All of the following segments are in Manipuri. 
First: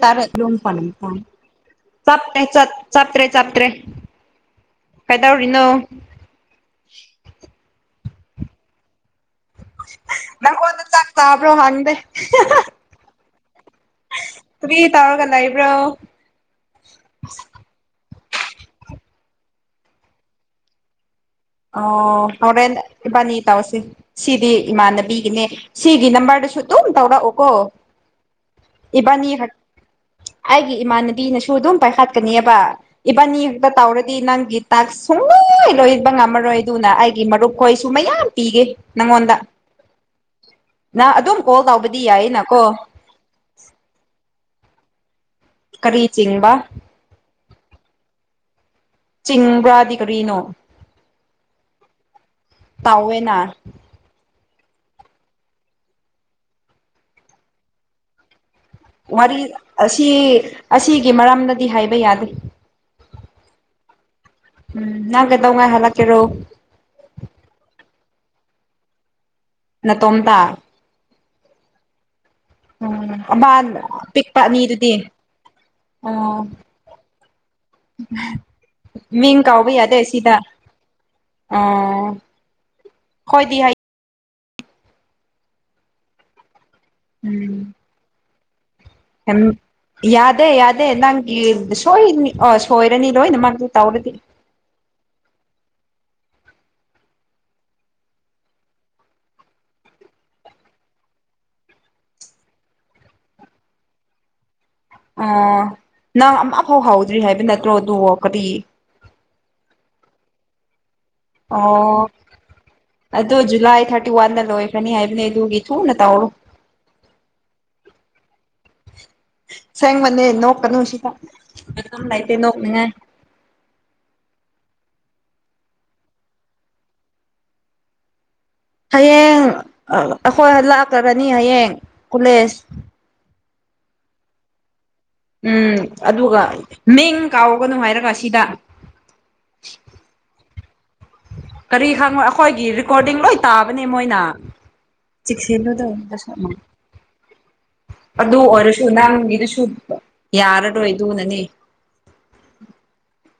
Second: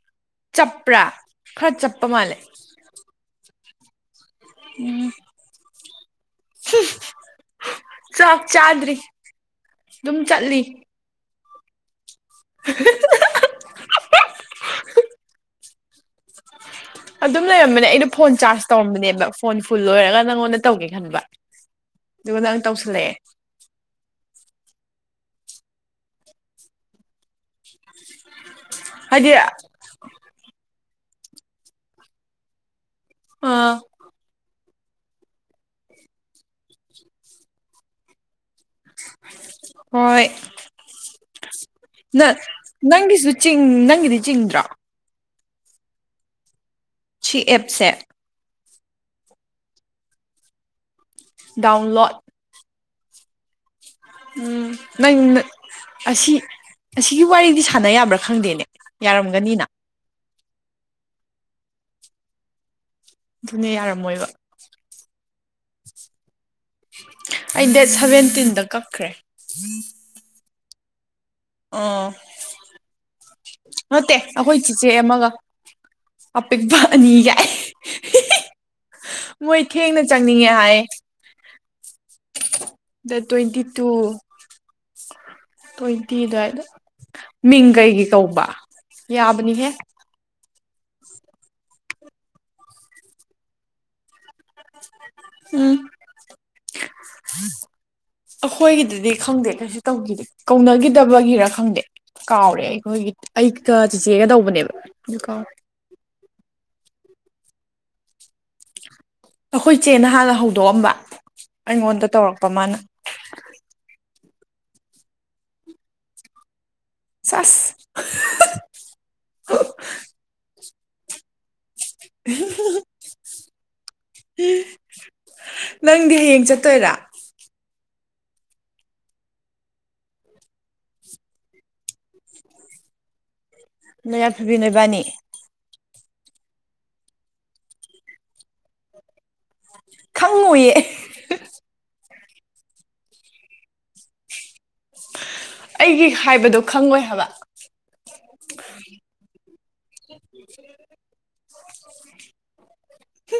ꯇꯔ ꯆꯞꯄ꯭ꯔꯥ ꯈꯔ ꯆꯞꯄ ꯃꯥꯜꯂꯦ [unintelligible] ꯆꯞꯇ꯭ꯔꯦ ꯆꯞꯇ꯭ꯔꯦ ꯎꯝ ꯀꯩꯗꯧꯔꯤꯅꯣ ꯆꯥꯛ ꯆꯥꯗꯔꯤ ꯑꯗꯨꯝ ꯆꯠꯂꯤ ꯅꯪꯉꯣꯟꯗ ꯆꯥꯛ ꯆꯥꯕ꯭ꯔꯣ ꯍꯪꯗꯦ ꯀꯔꯤ ꯇꯧꯔꯒ ꯂꯩ ꯂꯩꯕ꯭ꯔꯣ ꯑꯗꯨꯝ ꯂꯩꯔꯝꯕꯅꯦ ꯑꯩꯗꯣ ꯐꯣꯟ ꯆꯥꯔꯖ ꯇꯧꯔꯝꯕꯅꯦꯕ ꯐꯣꯟ ꯐꯨꯜ ꯑꯣꯏꯔꯒ ꯅꯪꯉꯣꯟꯗ ꯇꯧꯒꯦ ꯈꯟꯕ ꯑꯣ ꯑꯗꯨꯒ ꯅꯪ ꯍꯣꯔꯦꯟ ꯇꯧꯁꯜꯂꯛꯑꯦ ꯏꯕꯥꯅꯤ ꯇꯥꯎꯁꯤ ꯁꯤꯗꯤ ꯏꯃꯥꯟꯅꯕꯤꯒꯤꯅꯦ ꯁꯤꯒꯤ ꯅꯝꯕꯔꯗꯁꯨ ꯑꯗꯨꯝ ꯇꯧꯔꯛꯑꯣ ꯑꯣ ꯏꯕꯥꯅꯤ ꯍꯥꯏꯗꯤ ꯍꯥ ꯑꯩꯒꯤ ꯏꯃꯥꯟꯅꯕꯤꯅꯁꯨ ꯑꯗꯨꯝ ꯄꯥꯏꯈꯠꯀꯅꯤꯕ ꯏꯕꯥꯅꯤ ꯈꯛꯇ ꯑꯥ ꯇꯧꯔꯗꯤ ꯅꯪꯒꯤ ꯇꯥꯛ ꯁꯨꯡꯂꯣꯏ ꯂꯣꯏꯕ ꯉꯝꯃꯔꯣꯏ ꯑꯗꯨꯅ ꯑꯩꯒꯤ ꯃꯔꯨꯞꯈꯣꯏꯁꯨ ꯃꯌꯥꯝ ꯄꯤꯒꯦ ꯅꯪꯉꯣꯟꯗ ꯍꯣꯏ ꯅꯪ ꯑꯗꯨꯝ ꯀꯣꯜ ꯇꯧꯕꯗꯤ ꯅꯪ ꯌꯥꯏꯌꯦꯅꯀꯣ ꯅꯪꯒꯤꯁꯨ ꯆꯤꯡ ꯅꯪꯒꯤꯗꯤ ꯆꯤꯡꯗ꯭ꯔꯣ ꯀꯔꯤꯆꯤꯡ ꯕ ꯁꯤꯑꯞꯁꯦ ꯆꯤꯡꯕ꯭ꯔꯥꯗꯤ ꯀꯔꯤꯅꯣ ꯗꯎꯟꯂꯣꯠ ꯇꯥꯎꯋꯦꯅ ꯎꯃ ꯅꯪ ꯑꯁꯤ ꯑꯁꯤꯒꯤ ꯋꯥꯔꯤꯗꯤ ꯁꯥꯟꯅ ꯌꯥꯕ꯭ꯔꯥ ꯈꯪꯗꯦꯅꯦ ꯋꯥꯔꯤ ꯌꯥꯔꯝꯒꯅꯤꯅ ꯑꯁꯤ ꯑꯁꯤꯒꯤ ꯃꯔꯝꯅꯗꯤ ꯍꯥꯏꯕ ꯌꯥꯗꯦ ꯑꯗꯨꯅꯦ ꯌꯥꯔꯝꯃꯣꯏꯕ ꯎꯝ ꯅꯪ ꯀꯗꯧ ꯉꯩ ꯍꯜꯂꯛ ꯀꯦꯔꯣ ꯑꯩ ꯗꯦꯠ ꯁꯚꯦꯟꯇꯤꯟꯗ ꯀꯛꯈ꯭ꯔꯦ ꯅ ꯇꯣꯝꯇ ꯑꯣ ꯎꯝ ꯑꯃ ꯅꯠꯇꯦ ꯄꯤꯛꯄ ꯑꯩꯈꯣꯏ ꯆꯤꯆꯦ ꯑꯅꯤꯗꯨꯗꯤ ꯑꯃꯒ ꯑꯣ ꯑꯄꯤꯛꯄꯅꯤꯒ ꯃꯤꯡ ꯀꯥꯎꯕ ꯌꯥꯗꯦ ꯁꯤꯗ ꯑꯣ ꯈꯣꯏꯗꯤ ꯇ꯭ꯋꯦꯟꯇꯤ ꯍꯥꯏ ꯇꯨ ꯇ꯭ꯋꯦꯟꯇꯤꯗ ꯍꯥꯏꯗ ꯃꯤꯡ ꯎꯝ ꯀꯩꯒꯤ ꯀꯧꯕ ꯌꯥꯕꯅꯤꯍꯦ ꯑꯗꯦ ꯌꯥꯗꯦ ꯅꯪꯒꯤ ꯁꯣꯏꯅꯤ ꯁꯣꯏꯔꯅꯤ ꯂꯣꯏꯅꯃꯛꯪꯛꯇ ꯇꯧꯔꯗꯤ ꯎꯝ ꯑꯩꯈꯣꯏꯒꯤꯗꯨꯗꯤ ꯈꯪꯗꯦ ꯀꯩꯁꯨ ꯇꯧꯈꯤꯗꯦ ꯀꯧꯅꯈꯤꯗꯕꯒꯤꯔ ꯈꯪꯗꯦ ꯀꯥꯎꯔꯦ ꯑꯩꯈꯣꯏꯒꯤ ꯑꯩꯒ ꯆꯦꯆꯦꯒ ꯇꯧꯕꯅꯦꯕ ꯑꯗꯨ ꯑ ꯀꯥꯎꯔꯦ ꯅꯪ ꯑꯃ ꯐꯥꯎ ꯍꯥꯎꯗ꯭ꯔꯤ ꯍꯥꯏꯕ ꯅꯠꯇ꯭ꯔꯣ ꯑꯗꯨ ꯀꯔꯤ ꯑꯩꯈꯣꯏ ꯆꯦ ꯅꯍꯥꯟꯅ ꯍꯧꯗꯣꯛꯑꯝꯕ ꯑꯣ ꯑꯩꯉꯣꯟꯗ ꯇꯧꯔꯛꯄ ꯃꯥꯅ ꯑꯗꯨ ꯖꯨꯂꯥꯏ ꯊꯥꯔꯇꯤ ꯋꯥꯟ ꯂꯣꯏ ꯐꯅꯤ ꯍꯥꯏꯕꯅꯤ ꯑꯗꯨꯒꯤ ꯊꯨ ꯅ ꯇꯧꯔꯣ ꯁꯁ ꯁꯦꯡꯦꯡ ꯃꯅꯦ ꯅꯣꯛ ꯀꯅ ꯥꯏꯇꯦ ꯅꯣꯅꯤꯡꯉ ꯅꯪꯗꯤ ꯍꯌꯦꯡ ꯆꯠꯇꯣꯏꯔꯥ ꯍꯌꯦꯡ ꯑꯩꯈꯣꯏ ꯂꯥꯛꯈꯕꯅꯤ ꯍꯌꯦꯡ ꯀꯣꯂꯦꯖ ꯅꯣꯏꯌꯥ ꯐꯨꯕꯤ ꯅꯣꯏꯕꯥꯅꯤ ꯎꯝ ꯑꯗꯨꯒ ꯃꯤꯡ ꯀꯥꯎꯒꯅꯨ ꯍꯥꯏꯔꯒ ꯁꯤꯗ ꯈꯪꯉꯨꯌꯦ ꯀꯔꯤ ꯈꯪꯉꯣ ꯑꯩꯈꯣꯏꯒꯤ ꯔꯦꯀꯣꯔꯗꯤꯡ ꯂꯣꯏ ꯇꯥꯕꯅꯦ ꯃꯣꯏꯅ ꯆꯦꯛꯁꯤꯜꯂꯣꯗ ꯑꯩꯒꯤ ꯂꯁ ꯑꯃ ꯍꯥꯏꯕꯗꯣ ꯈꯪꯉꯣꯏ ꯍꯥꯏꯕ ꯑꯗꯨ ꯑꯣꯏꯔꯁꯨ ꯅꯪꯒꯤꯗꯨꯁꯨ ꯌꯥꯔꯔꯣꯏ ꯑꯗꯨꯅꯅꯦ ꯍ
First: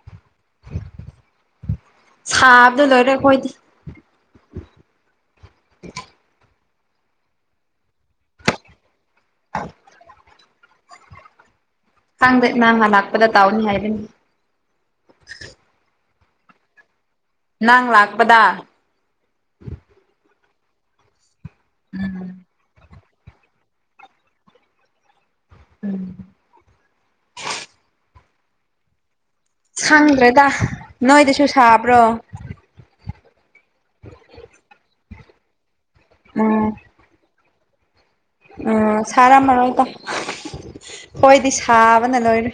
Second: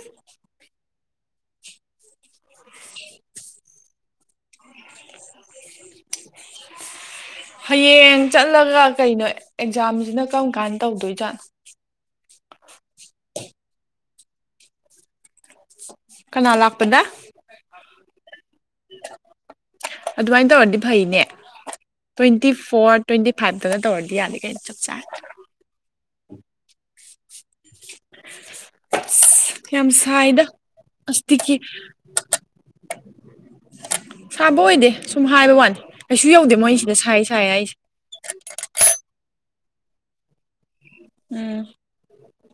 ꯁꯥꯕꯗ ꯂꯣꯏꯔ ꯑꯩꯣꯏꯗꯤ ꯍꯌꯦꯡ ꯆꯠꯂꯒ ꯀꯩꯅꯣ ꯑꯦꯛꯖꯥꯝꯁꯤꯅ ꯀ ꯀꯥꯏꯅ ꯇꯧꯗꯣꯏꯖꯥꯠ ꯈꯪꯗꯦ ꯅꯍꯪꯃ ꯂꯥꯛꯄꯗ ꯇꯥꯎꯅꯤ ꯍꯥꯏꯔꯅꯤ ꯀꯅꯥ ꯂꯥꯛꯄꯗ ꯅꯪ ꯂꯥꯛꯄꯗ ꯑꯗꯨꯃꯥꯏꯅ ꯇꯧꯔꯗꯤ ꯐꯩꯅꯦ ꯎꯝ ꯇ꯭ꯋꯦꯟꯇꯤ ꯐꯣꯔꯠ ꯇ꯭ꯋꯦꯟꯇꯤ ꯐꯥꯏꯚꯇꯅ ꯇꯧꯔꯗꯤ ꯌꯥꯗꯦ ꯀꯩꯅ ꯆꯞ ꯆꯥ ꯎꯝ [inaudible] ꯌꯥꯝ ꯁꯥꯏꯗ ꯈꯪꯗ꯭ꯔꯦꯗ ꯅꯣꯏꯗꯁꯨ ꯑꯁꯇꯒꯤ ꯁꯥꯕ꯭ꯔꯣ ꯁꯥꯕ ꯑꯣꯏꯗꯦ ꯁꯨꯝ ꯍꯥꯏꯕ ꯋꯥꯅꯤ ꯀꯩꯁꯨ ꯌꯧꯗꯦ ꯃꯣꯏꯅꯤꯁꯤꯗ ꯁꯁꯦ ꯍꯥꯏꯁ ꯑꯝ ꯁꯔꯥ ꯃꯑꯣ ꯇ ꯍꯣꯏꯗꯤ ꯁꯥꯕꯅ ꯂꯣꯏꯔꯦ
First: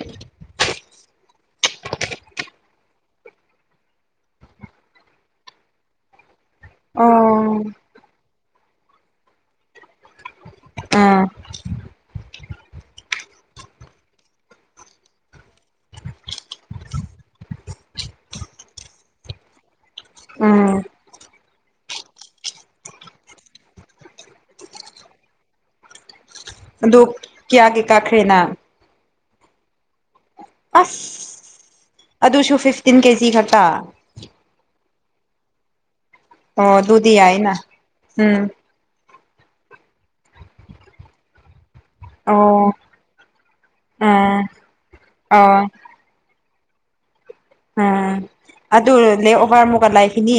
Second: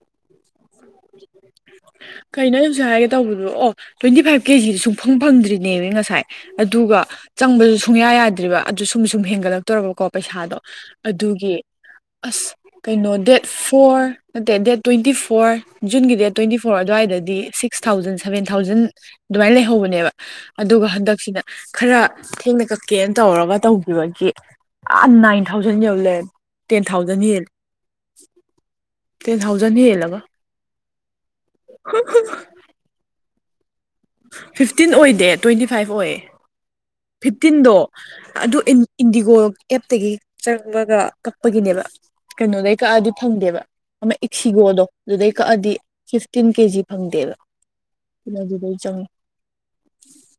ꯀꯨ ꯍꯥꯏꯔꯦ ꯇꯧꯕꯤꯕ ꯑꯣ ꯇ꯭ꯋꯦꯟꯇꯤ ꯐꯥꯏꯚ ꯀꯦꯖꯤꯗ ꯁꯨꯡꯐꯪ ꯐꯪꯗ꯭ꯔꯤꯅꯦꯕ ꯉꯁꯥꯏ ꯑꯗꯨꯒ ꯑꯣ ꯆꯪꯕꯁꯨ ꯁꯨꯡꯌꯥ ꯌꯥꯗ꯭ꯔꯤꯕ ꯑꯗꯨ ꯁꯨꯝ ꯁꯨꯝ ꯍꯦꯟꯒꯠꯂꯛꯇꯧꯔꯕꯀꯣ ꯄꯩꯁꯥꯗꯣ ꯑꯥ ꯑꯗꯨꯒꯤ ꯑꯁ ꯀꯩꯅꯣ ꯗꯦꯠ ꯗꯦꯠ ꯐꯣꯔ ꯅꯠꯇꯦ ꯗꯦꯠ ꯇ꯭ꯋꯦꯟꯇꯤ ꯐꯣꯔ ꯖꯨꯟꯒꯤ ꯗꯦꯠ ꯇ꯭ꯋꯦꯟꯇꯤ ꯐꯣꯔ ꯑꯗꯨꯋꯥꯏꯗꯗꯤ ꯁꯤꯛꯁ ꯊꯥꯎꯖꯟ ꯁꯚꯦꯟ ꯊꯥꯎꯖꯟ ꯑꯗꯨꯃꯥꯏꯅ ꯂꯩꯍꯧꯕꯅꯦꯕ ꯎꯝ ꯑꯗꯨꯒ ꯍꯟꯗꯛꯁꯤꯅ ꯈꯔ ꯊꯦꯡꯅ ꯀꯛꯀꯦꯅ ꯇꯧꯔꯒ ꯇꯧꯕꯈꯤꯕꯒꯤ ꯑ ꯏꯟ ꯊꯥꯎꯖꯟ ꯌꯦꯎꯂꯦ ꯑꯗꯨꯗꯨ ꯀꯌꯥ ꯀꯌꯥ ꯀꯥꯈ꯭ꯔꯦꯅ ꯇꯦꯟ ꯊꯥꯎꯖꯟ ꯍ ꯌꯦꯂꯒ ꯑꯁ ꯑꯗꯨꯁꯨ ꯐꯤꯐꯇꯤꯟ ꯀꯦꯖꯤ ꯈꯛꯇ ꯐꯤꯐꯇꯤꯟ ꯑꯣꯏꯗꯦ ꯇ꯭ꯋꯦꯟꯇꯤ ꯐꯥꯏꯚ ꯑꯣꯏꯌꯦ ꯑꯣ ꯑꯗꯨꯗꯤ ꯌꯥꯏꯅ ꯐꯤꯐꯇꯤꯟꯗꯣ ꯎꯝ ꯑꯗꯨ ꯏꯟꯗꯤꯒꯣ ꯑꯦꯞꯇꯒꯤ ꯆꯪꯉꯒ ꯀꯛꯄꯒꯤꯅꯦꯕ ꯑꯣ ꯀꯩꯅꯣꯗꯩ ꯀꯛꯑꯗꯤ ꯐꯪꯗꯦꯕ ꯑꯃ ꯎꯝ ꯏꯛꯁꯤꯒꯣꯗꯣ ꯑꯗꯨꯗꯩ ꯑꯣ ꯀꯛꯑꯗꯤ ꯇꯤꯟ ꯀꯦꯖꯤ ꯐꯪꯗꯦꯕ ꯎꯝ ꯑꯗꯨꯗꯩ ꯑꯗꯨ ꯆꯪꯉꯤ ꯂ ꯑꯣꯍꯔ ꯃꯨꯒ ꯂꯥꯏ ꯐꯅꯤ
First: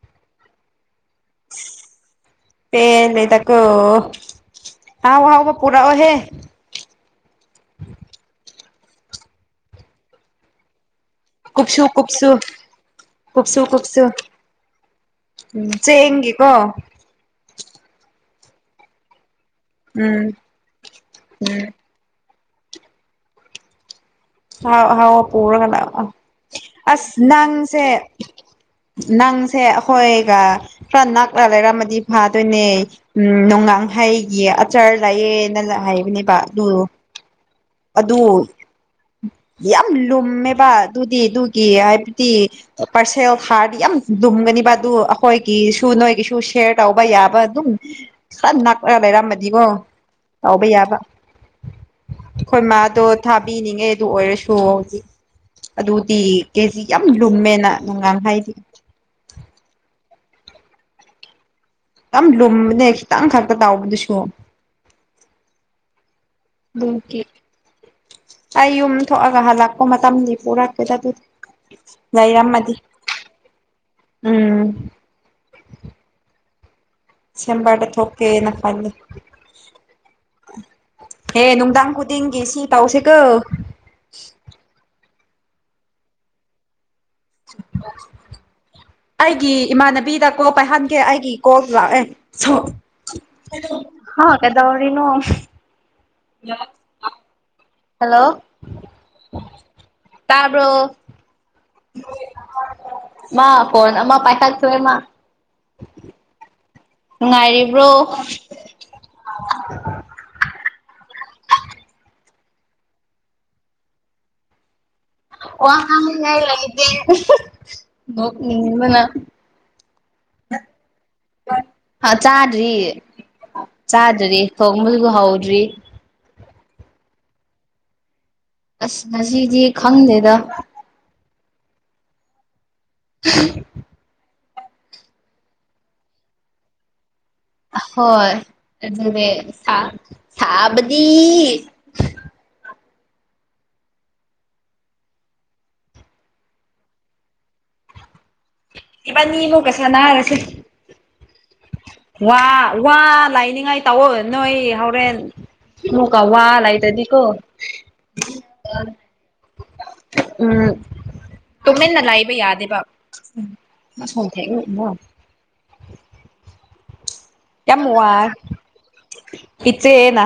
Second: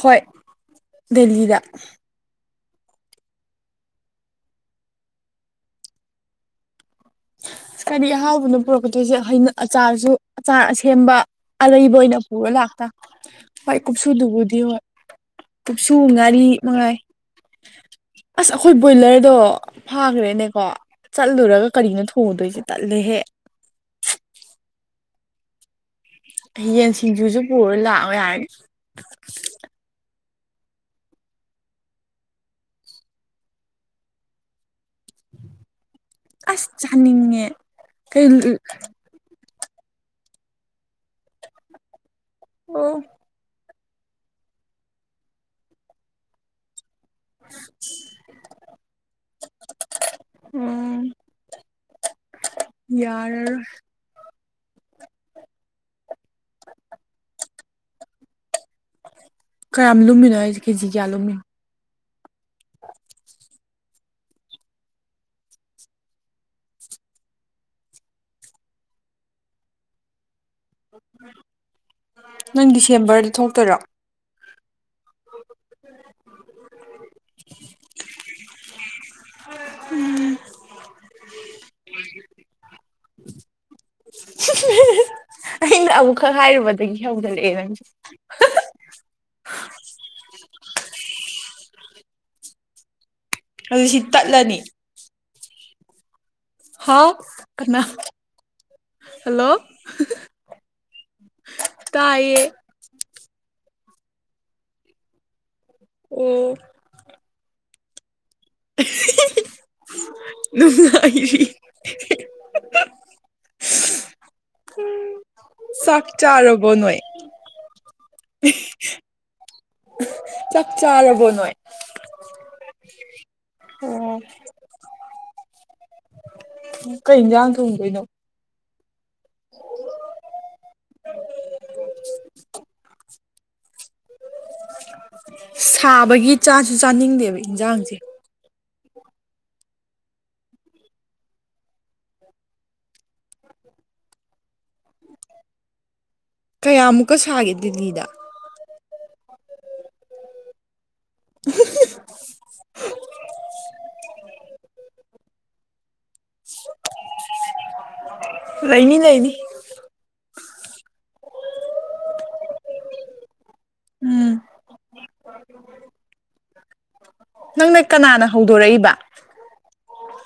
ꯍꯣꯏ ꯗꯦꯜꯂꯤꯗ ꯄ ꯂꯩ ꯇꯀ ꯑ ꯑꯥꯎ ꯄꯨꯔ ꯑꯣꯍꯦ ꯑꯁ ꯀꯗꯤ ꯑꯍꯥꯎꯕꯅ ꯄꯨꯔꯛꯀꯗꯣꯏꯁꯦꯩꯅ ꯑꯆꯥꯔꯁꯨ ꯑꯆꯥꯔ ꯑꯁꯦꯝꯕ ꯀꯨꯞꯁꯨ ꯑꯔꯩꯕ ꯑꯣꯏꯅ ꯀꯨꯞꯁꯨ ꯄꯨꯔ ꯂꯥꯛꯇ ꯀꯨꯞꯁꯨ ꯍꯣꯏ ꯀꯨꯞꯁꯨ ꯀꯨꯞꯁꯨꯗꯨꯕꯨꯗꯤ ꯍꯣꯏ ꯎꯝ ꯄꯨꯛꯁꯨ ꯉꯥꯔꯤ ꯆꯦꯡꯒꯤꯀꯣ ꯃꯉꯥ ꯑꯁ ꯑꯩꯈꯣꯏ ꯕꯣꯏꯂꯔꯗꯣ ꯎꯝ ꯐꯥꯈ꯭ꯔꯦꯅꯦꯀꯣ ꯎꯝ ꯆꯠꯂꯨꯔꯒ ꯊꯨꯗꯣꯏꯁꯦ ꯇꯠꯂꯦꯍꯦ ꯍꯥꯎ ꯍꯥꯎ ꯄꯔ ꯀꯅꯥ ꯌꯦꯟ ꯑꯁ ꯁꯤꯡꯖꯨꯁꯨ ꯄꯨꯔ ꯅꯪꯁꯦ ꯂꯥꯛꯑꯣ ꯌꯥꯔꯅꯤ ꯅꯪꯁꯦ ꯑꯩꯈꯣꯏ ꯈꯔ ꯅꯛꯂ ꯂꯩꯔꯝꯃꯗꯤ ꯐꯥꯗꯣꯏꯅꯦ ꯎꯝ ꯅꯣꯡꯉꯥꯡ ꯍꯩꯒꯤ ꯆꯔ ꯂꯥꯛꯑꯦꯅ ꯍꯥꯏꯕꯅꯦꯕ ꯑꯗꯨ ꯍ ꯑꯗꯨ ꯌꯥꯝ ꯂꯨꯝꯃꯦꯕ ꯑꯗꯨꯗꯤ ꯑꯗꯨꯒꯤ ꯍꯥꯏꯕꯗꯤ ꯑꯣ ꯄꯔꯁꯅꯦꯜ ꯍꯥꯔꯠ ꯌꯥꯝ ꯂꯨꯝꯒꯅꯤꯕ ꯑꯗꯨ ꯑꯩꯈꯣꯏꯒꯤꯁꯨ ꯅꯣꯏꯒꯤꯁꯨ ꯁꯦ ꯎꯕ ꯌꯥꯕ ꯑꯗꯨꯝ ꯁꯝ ꯅꯅꯥꯄ ꯂꯩꯔꯝꯕꯗꯤꯕꯣ ꯇꯥꯎꯕ ꯌꯥꯕ ꯎꯝ ꯑꯩꯈꯣꯏ ꯃꯥꯗꯣ ꯌꯥꯔꯔꯣꯏ ꯊꯥꯕꯤꯅꯤꯡꯉꯦ ꯑꯗꯨ ꯑꯣꯏꯔꯁꯨ ꯑꯣ ꯍꯧꯖꯤꯛ ꯑꯗꯨꯗꯤ ꯀꯦꯖꯤ ꯌꯥꯝ ꯂꯨꯝꯃꯦꯅ ꯅꯨꯡꯉꯥꯟ ꯍꯥꯏꯗꯤ ꯀꯌꯥꯝ ꯂꯨꯝꯃꯤꯅꯣ ꯑꯩꯁꯦ ꯀꯦꯖꯤ ꯀꯌꯥ ꯂꯨꯝꯃꯤꯅꯣ ꯌꯥꯝ ꯂꯨꯝꯕꯅꯦ ꯈꯤꯇꯪ ꯈꯛꯇ ꯇꯥꯎꯕꯗꯨꯁꯨ ꯨꯝꯀꯤ ꯑꯩ ꯌꯨꯝ ꯊꯣꯛꯑꯒ ꯍꯜꯂꯛꯄ ꯃꯇꯝꯗ ꯄꯨꯔꯛ [unintelligible] ꯅꯪ ꯌꯥꯏꯔꯝꯃꯗꯤ ꯗꯤꯁꯦꯝꯕꯔꯗ ꯊꯣꯛꯇꯣꯏꯔꯣ ꯎꯝ [unintelligible] ꯁꯦꯝꯝꯕꯗ ꯊ ꯊꯣꯛꯀꯦꯅ ꯐꯜꯦ ꯎꯝ ꯍꯦ ꯅꯨꯡꯗꯥꯡ ꯈꯨꯗꯤꯡꯒꯤꯦ ꯁꯤ ꯇꯥꯎꯁꯦ ꯀ ꯑꯩꯅ ꯑꯃꯨꯛꯈꯛ ꯍꯥꯏꯔꯨꯕꯗꯒꯤ ꯍꯧꯒꯠꯂꯛꯑꯦ ꯅꯪꯁꯦ ꯑꯩꯒꯤ ꯏꯃꯥꯟꯅꯕꯤꯗ ꯀꯣ ꯄꯥꯏꯍꯟꯒꯦ ꯑꯩꯒꯤ ꯀꯣ ꯂꯥꯛꯑꯦ ꯁꯣ ꯑꯗꯨ ꯁꯤ ꯍ ꯇꯠꯂꯅꯤ ꯀꯦꯗꯥꯎꯔꯤꯅꯣ ꯍꯥꯎ ꯀꯅꯥ ꯍꯜꯂꯣ ꯇꯔꯕ ꯇꯥꯏꯌꯦ ꯃꯥ ꯐꯣꯟꯣꯟ ꯑꯃ ꯄꯊ ꯁ ꯃꯥ ꯎꯝ ꯅꯨꯡꯉꯥꯏꯔꯤꯕ꯭ꯔꯣ ꯅꯨ ꯑꯩ ꯆꯥꯛ ꯋꯥꯉꯥꯡꯉꯏ ꯆꯥꯔꯕꯣ ꯅꯣꯏ ꯂꯩꯗꯦꯕꯅ ꯆꯞ ꯆꯥꯔꯕꯣ ꯅꯣꯏ ꯍꯥ ꯆꯥꯗ꯭ꯔꯤ ꯑꯣ ꯆꯥꯗ꯭ꯔꯤ ꯀꯃꯜꯒꯨ ꯍꯥꯎꯗ꯭ꯔꯤ ꯀꯩ ꯏꯟꯁꯥꯡ ꯊꯣꯡꯗꯣꯏꯅꯣ ꯑꯁ ꯉꯁꯤꯗꯤ ꯈꯪꯗꯦꯗ ꯁꯥꯕꯒꯤ ꯆꯥꯁꯨ ꯆꯥꯅꯤꯡꯗꯦꯕ ꯏꯟꯖꯥꯡꯁꯦ ꯍꯣꯏ ꯑꯗꯨꯦ ꯁꯕꯗꯤ ꯀꯌꯥꯃꯨꯛꯀ ꯁꯥꯒꯦ ꯗꯦꯜꯂꯤꯗ ꯏꯕꯅꯤꯃꯨ ꯀꯁ ꯅꯔꯁ ꯋꯥ ꯋꯥ ꯂꯥꯏꯅꯤꯡꯉꯥꯏ ꯇꯥꯎꯑꯣ ꯅꯣꯏ ꯍꯣꯔꯦꯟ ꯍꯋꯥ ꯂꯥꯏ ꯇꯗꯤꯀꯣ ꯂꯩꯅꯤ ꯂꯩꯅꯤ ꯎꯝ ꯇꯨꯃꯤꯟꯅ ꯂꯥꯏꯕ ꯌꯥꯗꯦꯕ ꯎꯝ ꯅꯪꯅ ꯌꯥꯝꯃ ꯀꯅꯥꯅ ꯍꯧꯗꯣꯔꯛꯏꯕ ꯏꯆꯦꯅꯥ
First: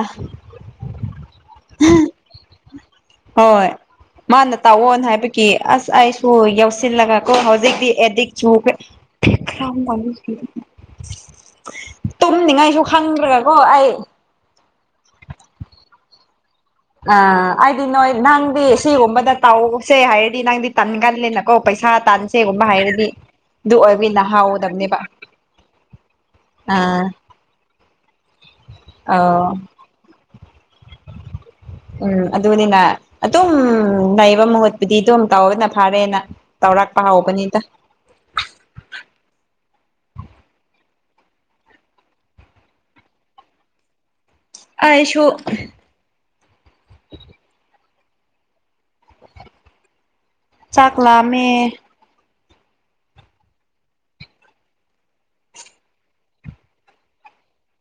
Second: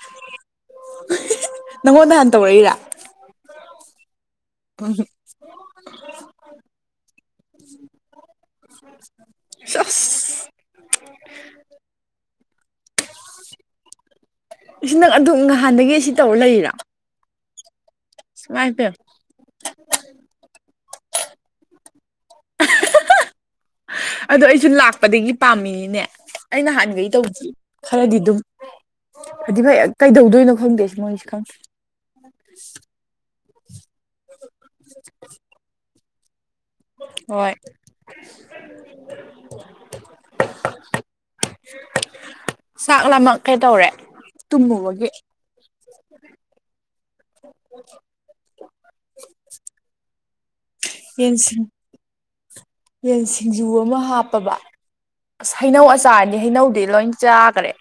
ꯅꯪ ꯍꯣꯗ ꯑ ꯇ ꯋꯥ ꯋꯥꯔꯤꯔꯥ ꯍꯣꯏ ꯃꯥꯅ ꯇꯥꯛꯑꯣꯅ ꯍꯥꯏꯕꯒꯤ ꯑꯁ ꯑꯩꯁꯨ ꯌꯥꯧꯁꯤꯜꯂꯒ ꯀꯣ ꯍꯧꯖꯤꯛꯇꯤ ꯑꯦꯗꯤꯛ ꯆꯨꯈ꯭ꯔꯦ ꯊ ꯈꯔꯝ ꯑꯣ ꯇꯨꯝꯅꯤꯉꯥꯏꯁꯨ ꯈꯪꯗ꯭ꯔꯒ ꯀꯣ ꯑꯩ ꯁꯤ ꯅꯪ ꯑꯗꯨꯝ ꯅꯍꯥꯟꯗꯒꯤ ꯁꯤ ꯇꯧꯔ ꯂꯩꯔꯥ ꯑ ꯍꯥꯏꯗꯤ ꯅꯣꯏ ꯅꯪꯗꯤ ꯄꯦꯝꯃ ꯁꯤꯒꯨꯝꯕꯗ ꯇꯥꯎꯁꯦ ꯍꯥꯏꯗꯤ ꯅꯪꯗꯤ ꯇꯟꯒꯂꯅꯀꯣ ꯄꯩꯁꯥ ꯇꯥꯟꯁꯦꯒꯨꯝꯕ ꯍꯥꯏꯔꯗꯤ ꯑꯗꯨ ꯑꯣꯏꯕꯅꯤꯅ ꯑꯗꯣ ꯑꯩꯁꯨ ꯍꯥꯎꯒꯗꯕꯅꯦꯕ ꯂꯥꯛꯄꯗꯒꯤ ꯄꯥꯝꯃꯤꯅꯦ ꯑ ꯑꯥ ꯅꯍꯥꯟꯈꯩ ꯇꯧꯕꯗ ꯈꯔꯗꯤ ꯑꯗꯨꯝ ꯑꯧ ꯍꯥꯏꯗꯤ ꯐꯩ ꯀꯩꯗꯧꯗꯣꯏꯅꯣ ꯈꯪꯗꯦ ꯁꯤ ꯃꯣꯏꯅꯤꯁꯨ ꯈꯪꯗꯦ ꯎꯝ ꯑꯗꯨꯅꯤꯅ ꯑꯗꯨꯝ ꯅꯩꯕ ꯃꯨꯠꯄꯨꯗꯤ ꯑꯗꯨꯝ ꯇꯧꯅ ꯐꯔꯦꯅ ꯇꯧꯔꯥꯛ ꯄꯥꯑꯣꯣ ꯄꯅꯤ ꯍꯣꯏ ꯏꯇ ꯆꯥꯛ ꯂꯥꯃꯛ ꯀꯩꯇꯧꯔꯦ ꯑꯁꯨꯣ [unintelligible] ꯆꯥꯛꯥꯛꯂꯝꯥꯃꯦ ꯌꯦꯟꯁꯤꯡ ꯌꯦꯟ ꯁꯤꯡꯖꯨ ꯑꯃ ꯍꯥꯞꯄꯕ ꯑꯁ ꯍꯩꯅꯧ ꯑꯆꯥꯔꯅꯤ ꯍꯩꯅꯧꯗꯤ ꯂꯣꯏ ꯆꯥꯈꯔꯦ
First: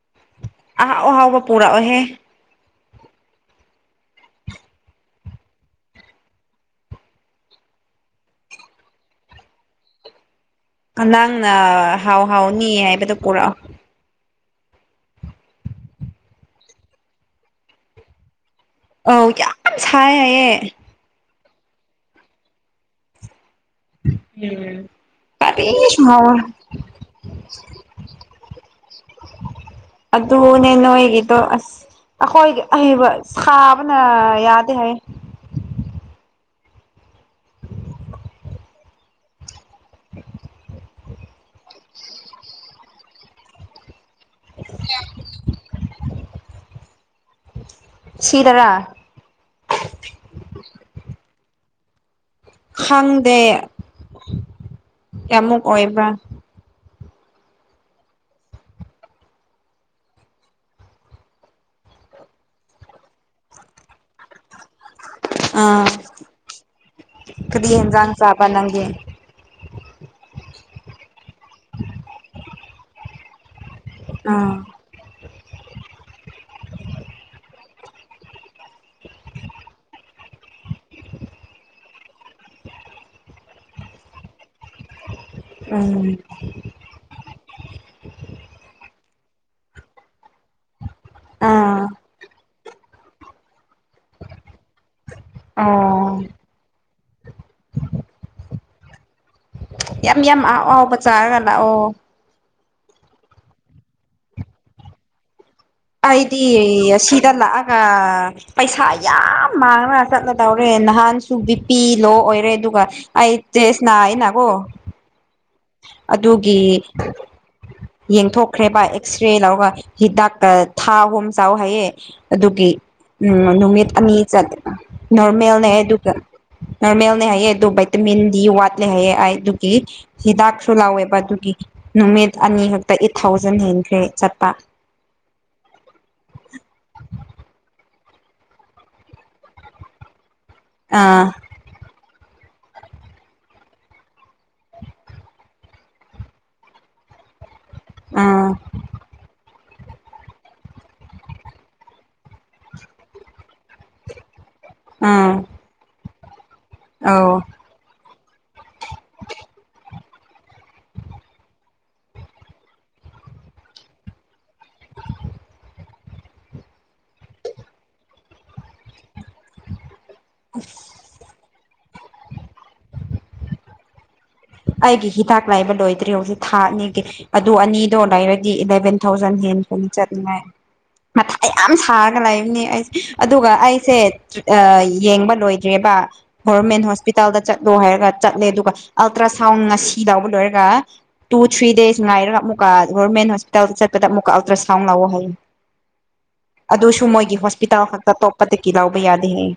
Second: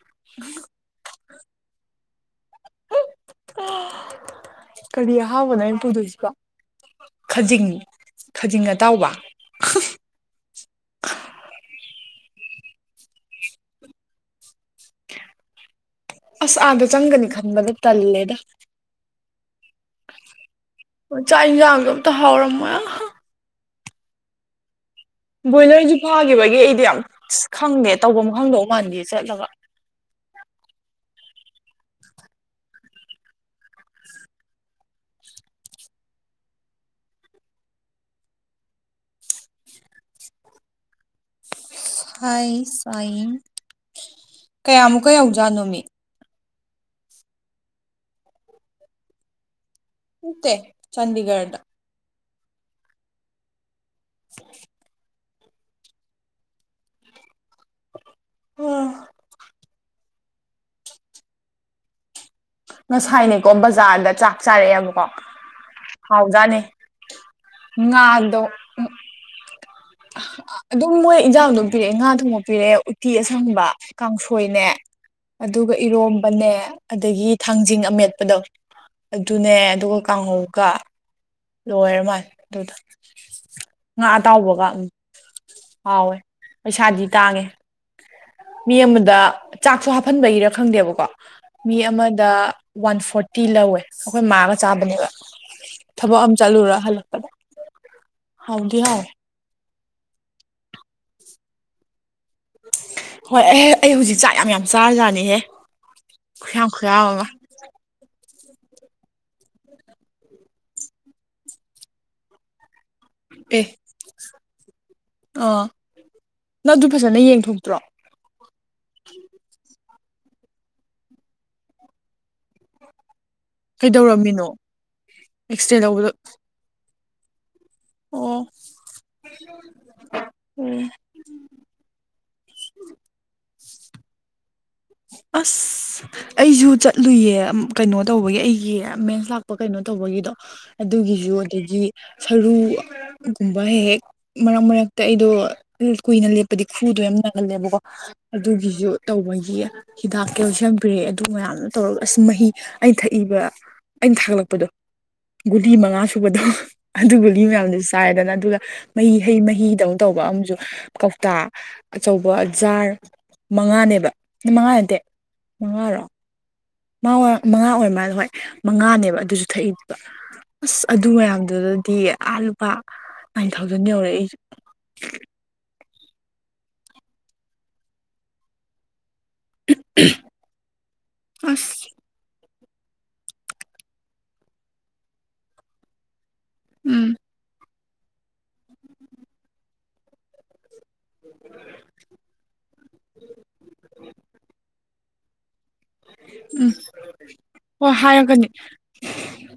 ꯑꯍꯥꯛ ꯑꯍꯥꯎꯕ ꯄꯨꯔꯛꯑꯣꯍꯦ ꯀꯔꯤ ꯑꯍꯥꯎꯕꯅꯣ ꯑꯩꯅ ꯄꯨꯗꯣꯏꯁꯤꯕ ꯈꯖꯤꯡ ꯈꯖꯤꯡ ꯑꯇꯥꯎꯕ ꯅꯪꯅ ꯍꯥꯎ ꯍꯥꯎꯅꯤ ꯍꯥꯏꯕꯗꯣ ꯄꯨꯔꯛꯑꯣ ꯑꯁ ꯑꯥꯗꯣ ꯆꯪꯒꯅꯤ ꯈꯟꯕꯗ ꯇꯜꯂꯦꯗ ꯑꯧ ꯌꯥꯝ ꯁꯥꯏ ꯍꯥꯏꯌꯦ ꯆꯥꯛ ꯏꯟꯁꯥꯡꯖꯨ ꯑꯝꯇ ꯍꯥꯎꯔꯝꯃꯣꯏ ꯑꯥꯍ [inaudible] ꯕꯣꯏꯂꯔꯁꯨ ꯀꯔꯤꯁꯨ ꯍꯥꯎ ꯐꯥꯈꯤꯕꯒꯤ ꯑꯩꯗꯤ ꯌꯥꯝ ꯑꯁ ꯈꯪꯗꯦ ꯇꯧꯕꯝ ꯈꯪꯗꯧ ꯃꯥꯟꯗꯦ ꯆꯠꯂꯒ ꯑꯗꯨꯅꯦ ꯅꯣꯏ ꯑꯣ ꯑꯁ ꯑꯩꯈꯣꯏꯒꯤ ꯑꯍꯩꯕ ꯁꯥꯕꯅ ꯌꯥꯗꯦ ꯍꯥꯏꯌꯦ [inaudible] [inaudible] ꯁꯥꯏ ꯁꯥꯏ ꯀꯌꯥꯃꯨꯛꯀ ꯌꯧꯖꯥꯠꯅꯣꯃꯤ ꯁꯤꯗꯔꯥ ꯅꯠꯇꯦ ꯆꯥꯟꯗꯤꯒꯔꯗ ꯈꯪꯗꯦ [inaudible] ꯀꯌꯥꯃꯨꯛ ꯑꯣꯏꯕ꯭ꯔꯥ [inaudible] ꯉꯁꯥꯏꯅꯦꯀꯣ ꯕꯖꯥꯔꯗ ꯆꯥꯛ ꯆꯥꯔꯛꯑꯦꯕꯛ ꯀꯣ ꯑꯥ ꯍꯥꯎꯖꯥꯠꯅꯤ ꯀꯔꯤ ꯌꯦꯟꯖꯥꯡ ꯉꯥꯗꯣ ꯆꯥꯕ ꯎ ꯅꯪꯗꯤ ꯑꯗꯨꯝ ꯃꯣꯏ ꯏꯟꯖꯥꯡ ꯑꯗꯨꯝ ꯄꯤꯔꯛꯑꯦ ꯉꯥ ꯊꯣꯡꯕ ꯄꯤꯔꯛꯑꯦ ꯎꯇꯤ ꯑꯁꯪꯕ ꯑꯥ ꯀꯥꯡꯁꯣꯏꯅꯦ ꯑꯗꯨꯒ ꯏꯔꯣꯝ ꯕꯅꯦ ꯑꯗꯒꯤ ꯊꯥꯡꯖꯤꯡ ꯑꯃꯦꯠꯄꯗꯣ ꯑꯗꯨꯅꯦ ꯑꯗꯨꯒ ꯀꯥꯡꯍꯧꯒ ꯂꯣꯏꯔ ꯃꯥꯅꯤ ꯑꯗꯨꯗꯣ ꯉꯥ ꯑꯇꯥꯎꯕꯒ ꯎꯝ ꯍꯥꯎꯋꯦ ꯄꯩꯁꯥꯗꯤ ꯇꯥꯡꯉꯦ ꯃꯤ ꯑꯃ ꯗ ꯆꯥꯛꯁꯨ ꯍꯥꯞꯍꯟꯕꯒꯤꯔ ꯈꯪꯗꯦꯕꯀꯣ ꯃꯤ ꯑꯥ ꯑꯃꯗ ꯋꯥꯟ ꯐꯣꯔꯇꯤ ꯂꯧꯋꯦ ꯑꯩꯈꯣꯏ ꯃꯥꯒ ꯆꯥꯕꯅꯦꯕ ꯊꯕꯛ ꯑꯣ ꯑꯃ ꯆꯠꯂꯨꯔ ꯍꯜꯂꯛꯄꯗ ꯍꯥꯎꯗꯤ ꯍꯥꯋꯦ ꯌꯥꯝ ꯌꯥꯝ ꯑꯍꯥꯎꯕ ꯆꯥꯔꯒ ꯂꯥꯛꯑꯣ ꯍꯣꯏ ꯑꯩ ꯑꯩ ꯍꯧꯖꯤꯛ ꯆꯥꯛ ꯌꯥꯝ ꯌꯥꯝ ꯆꯥꯔꯖꯥꯠꯅꯤꯍꯦ ꯑꯩꯗꯤ ꯈꯨꯌꯥꯝ ꯈꯨꯌꯥꯝ ꯑꯃ ꯑꯁꯤꯗ ꯂꯥꯑꯒ ꯄꯩꯁꯥ ꯌꯥꯝ ꯃꯥꯡꯒ ꯆꯠꯂꯗꯧꯔꯦ ꯉꯍꯥꯟꯁꯨ ꯕꯤꯄꯤ ꯂꯣ ꯑꯣꯏꯔꯦ ꯑꯗꯨꯒ ꯑꯩ ꯑꯦ ꯇꯁꯅꯥꯏꯅꯀꯣ ꯑꯥ ꯑꯗꯨꯒꯤ ꯅꯪ ꯑꯗꯨ ꯐꯖꯅ ꯌꯦꯡꯊꯣꯛꯇ꯭ꯔꯣ ꯌꯦꯡꯊꯣꯛꯈ꯭ꯔꯦꯕ ꯑꯦꯛꯁ ꯔꯦ ꯂꯧꯔꯒ ꯍꯤꯗꯥꯛꯀ ꯊꯥ ꯑꯍꯨꯝ ꯆꯥꯎ ꯍꯥꯏꯌꯦ ꯑꯗꯨꯒꯤ ꯎꯝ ꯅꯨꯃꯤꯠ ꯑꯅꯤ ꯆ ꯀꯩꯗꯧꯔꯝꯃꯤꯅꯣ ꯅꯣꯔꯃꯦꯜꯅꯦ ꯑꯦꯛꯁꯔꯦ ꯂꯧꯕꯗꯣ ꯑꯗꯨꯒ ꯅꯣꯔꯃꯦꯜꯅꯦ ꯍꯥꯏꯌꯦ ꯗꯨ ꯕꯩꯇꯥꯃꯤꯟ ꯗꯤ ꯑꯣ ꯋꯥꯠꯂꯦ ꯍꯥꯏꯌꯦ ꯑꯩ ꯑꯗꯨꯒꯤ ꯍꯤꯗꯥꯛꯁꯨ ꯎꯝ ꯂꯥꯎꯋꯦꯕ ꯑꯗꯨꯒꯤ ꯅꯨꯃꯤꯠ ꯑꯅꯤ ꯈꯛꯇ ꯑꯦꯠ ꯊꯥꯎꯖꯟ ꯍꯦꯟꯈ꯭ꯔꯦ ꯆꯠꯄ ꯑꯁ ꯑꯩꯁꯨ ꯆꯠꯂꯨꯏꯌꯦ ꯀꯩꯅꯣ ꯇꯧꯕꯒꯤ ꯑꯩꯒꯤ ꯃꯦꯟꯁ ꯂꯥꯛꯄ ꯀꯩꯅꯣ ꯇꯧꯕꯒꯤꯗꯣ ꯑꯥ ꯑꯗꯨꯒꯤꯁꯨ ꯑꯗꯒꯤ ꯁꯔꯨ ꯨꯕꯩ ꯍꯦꯛ ꯍꯦꯛ ꯃꯔꯛ ꯃꯔꯛꯇ ꯑꯩꯗꯣ ꯀꯨꯏꯅ ꯂꯦꯞꯄꯗꯤ ꯈꯨꯗꯣ ꯌꯥꯝ ꯅꯥꯒꯜꯂꯦꯕꯀꯣ ꯑꯥ ꯑꯗꯨꯒꯤꯁꯨ ꯇꯧꯕꯒꯤ ꯍꯤꯗꯥꯛ ꯀꯦꯜꯁꯤꯝ ꯄꯤꯔꯦ ꯑꯗꯨ ꯃꯌꯥꯝꯅ ꯇꯧꯔꯒ ꯑꯁ ꯃꯍꯤ ꯑꯩꯩꯅ ꯊꯛꯏꯕ ꯑꯩꯅ ꯊꯥꯒꯠꯂꯛꯄꯗꯣ ꯑꯥ ꯒꯨꯂꯤ ꯃꯉꯥ ꯁꯨꯕꯗꯣ ꯑꯧ ꯑꯗꯨꯒꯒꯤ ꯃꯌꯥꯝꯗꯨꯁꯨ ꯆꯥꯏꯗꯅ ꯑꯗꯨꯒ ꯃꯍꯤ ꯍꯩ ꯃꯍꯤꯗꯧꯅ ꯇꯧꯕ ꯑꯃꯁꯨ ꯀꯧꯇꯥ ꯑꯆꯧꯕ ꯖꯥꯔ ꯃꯉꯥꯅꯦꯕ ꯃꯉꯥ ꯅꯠꯇꯦ ꯃꯉꯥꯔꯣ ꯃꯉꯥ ꯑꯣꯏꯔ ꯃꯥꯜꯂꯦ ꯍꯣꯏ ꯃꯉꯥꯅꯦꯕ ꯑꯗꯨꯁꯨ ꯊꯛꯏꯕ ꯑꯁ ꯑꯗꯨ ꯃꯌꯥꯝꯗꯨꯗꯗꯤ ꯑꯥ ꯂꯨꯄꯥ ꯅꯥꯏꯟ ꯊꯥꯎꯖꯟ ꯌꯧꯔꯦ ꯑꯩꯒ ꯑꯩꯒꯤ ꯍꯤꯗꯥꯛ ꯂꯥꯏꯕ ꯂꯣꯏꯗ꯭ꯔꯤ ꯍꯧꯖꯤꯛ ꯊꯥ ꯑꯅꯤꯒꯤ ꯑꯗꯨ ꯑꯅꯤꯗꯣ ꯂꯩꯔꯗꯤ ꯏꯂꯚꯦꯟ ꯊꯥꯎꯖꯟ ꯍꯦꯟ ꯀꯅ ꯆꯠꯅꯤꯡꯉꯥꯏ ꯃꯊꯥꯏ ꯌꯥꯝ ꯑꯁ ꯁꯥꯔꯒ ꯂꯩꯕꯅꯤ ꯑꯩ ꯑꯗꯨꯒ ꯑꯩꯁꯦ ꯌꯦꯡꯕ ꯂꯣꯏꯗ꯭ꯔꯦꯕ ꯒꯣꯕꯔꯃꯦꯟ ꯎꯝ ꯍꯣꯁꯄꯤꯇꯥꯜꯗ ꯆꯠ ꯗꯣ ꯍꯥꯏꯔ ꯆꯠꯂꯦ ꯑꯗꯨꯒ ꯑꯜꯇ꯭ꯔ ꯁꯥꯎꯟ ꯉꯁꯤ ꯂꯎꯕ ꯂꯣꯏꯔꯒ ꯇꯨ ꯊ꯭ꯔꯤ ꯗꯦꯖ ꯉꯥꯏꯔꯒ ꯑꯃꯨꯛꯀ ꯒꯚꯣꯔꯃꯦꯟ ꯍꯣꯁꯄꯤꯇꯥꯜꯗ ꯆꯠꯄꯗ ꯑꯃꯨꯛꯀ ꯑꯜꯇ꯭ꯔꯥꯁꯥꯎꯟ ꯂꯑꯣ ꯍꯥꯏꯌꯦ ꯎꯝ ꯑꯗꯨꯁꯨ ꯃꯣꯏꯒꯤ ꯍꯣꯁꯄꯤꯇꯥꯜ ꯍꯣꯏ ꯈꯛꯇ ꯍꯥꯏꯔꯒꯅꯤ ꯑꯇꯣꯞꯄꯗꯒꯤ ꯂꯧꯕ ꯌꯥꯗꯦ ꯍꯥꯏꯌꯦ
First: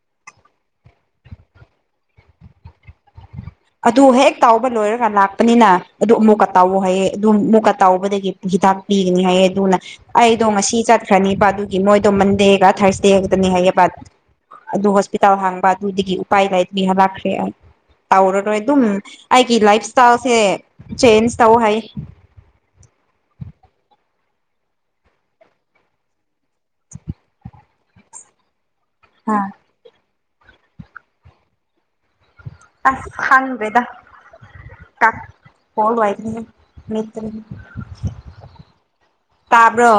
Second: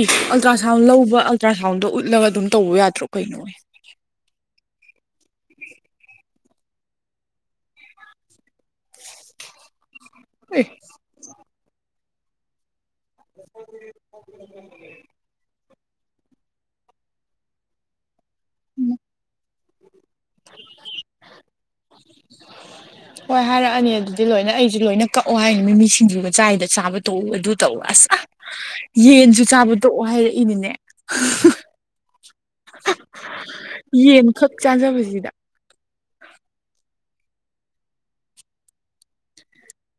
ꯏ ꯑꯜꯇ꯭ꯔ ꯁꯥꯎꯟ ꯂꯧꯕ ꯑꯜꯇ꯭ꯔ ꯁꯥꯎꯟꯗꯣ ꯎꯠꯂꯒ ꯑꯗꯨꯝ ꯇꯧꯕ ꯌꯥꯗ꯭ꯔꯣ ꯀꯩꯅꯣ ꯑꯗꯨ ꯍꯦꯛ ꯇꯥꯎꯕ ꯂꯣꯏꯔꯒ ꯂꯥꯛꯄꯅꯤꯅ ꯑꯗꯨ ꯑꯃꯨꯛꯀ ꯇꯥꯎꯑꯣ ꯍꯥꯏꯌꯦ ꯑꯗꯨ ꯑꯃꯨꯛꯀ ꯇꯥꯎꯕꯗꯒꯤ ꯍꯤꯗꯥꯛ ꯄꯤꯒꯅꯤ ꯍꯥꯏꯌꯦ ꯑꯗꯨꯅ ꯑꯩꯗꯣ ꯑꯦ ꯉꯁꯤ ꯆꯠꯈ꯭ꯔꯅꯤꯕ ꯑꯗꯨꯒꯤ ꯃꯣꯏꯗꯣ ꯃꯟꯗꯦꯒ ꯊꯥꯔꯁ ꯇꯦꯒꯅꯤ ꯍꯥꯏꯌꯦꯕ ꯑꯗꯨ ꯍꯣꯁꯄꯤꯇꯥꯜ ꯍꯥꯡꯕ ꯑꯗꯨꯗꯒꯤ ꯎꯄꯥꯏ ꯂꯩꯇ꯭ꯔꯤꯍꯂꯛꯈ꯭ꯔꯦ ꯑꯩ ꯇꯧꯔꯔꯣꯏ ꯑꯗꯨꯝ ꯑꯩꯒꯤ ꯂꯥꯏꯐ ꯏꯁꯁꯦ ꯆꯦꯟꯖ ꯇꯧ ꯍꯥꯏ ꯍꯣꯏ ꯍꯥꯏꯔꯛꯑꯅꯤ ꯑꯗꯨꯗꯤ ꯂꯣꯏꯅ ꯑꯩꯁꯨ ꯂꯣꯏꯅ ꯀꯛꯑꯣ ꯍꯥꯏꯅꯤ ꯃꯤꯃꯤꯁꯤꯡꯖꯨꯒ ꯆꯥꯏꯗ ꯆꯥꯕ ꯇꯣꯛꯎ ꯑꯗꯨ ꯇꯧ ꯑꯁ ꯌꯦꯟꯁꯨ ꯆꯥꯕ ꯇꯣꯛꯑꯣ ꯍꯥꯏꯔꯛꯏꯅꯤꯅꯦ ꯑ ꯈꯪꯕꯦꯗꯥ ꯌꯦꯟ ꯈꯛ ꯀꯥꯛ ꯆꯥꯖꯕꯁꯤꯗ ꯍꯔ ꯋꯥꯏ ꯇꯥꯕ꯭ꯔꯣ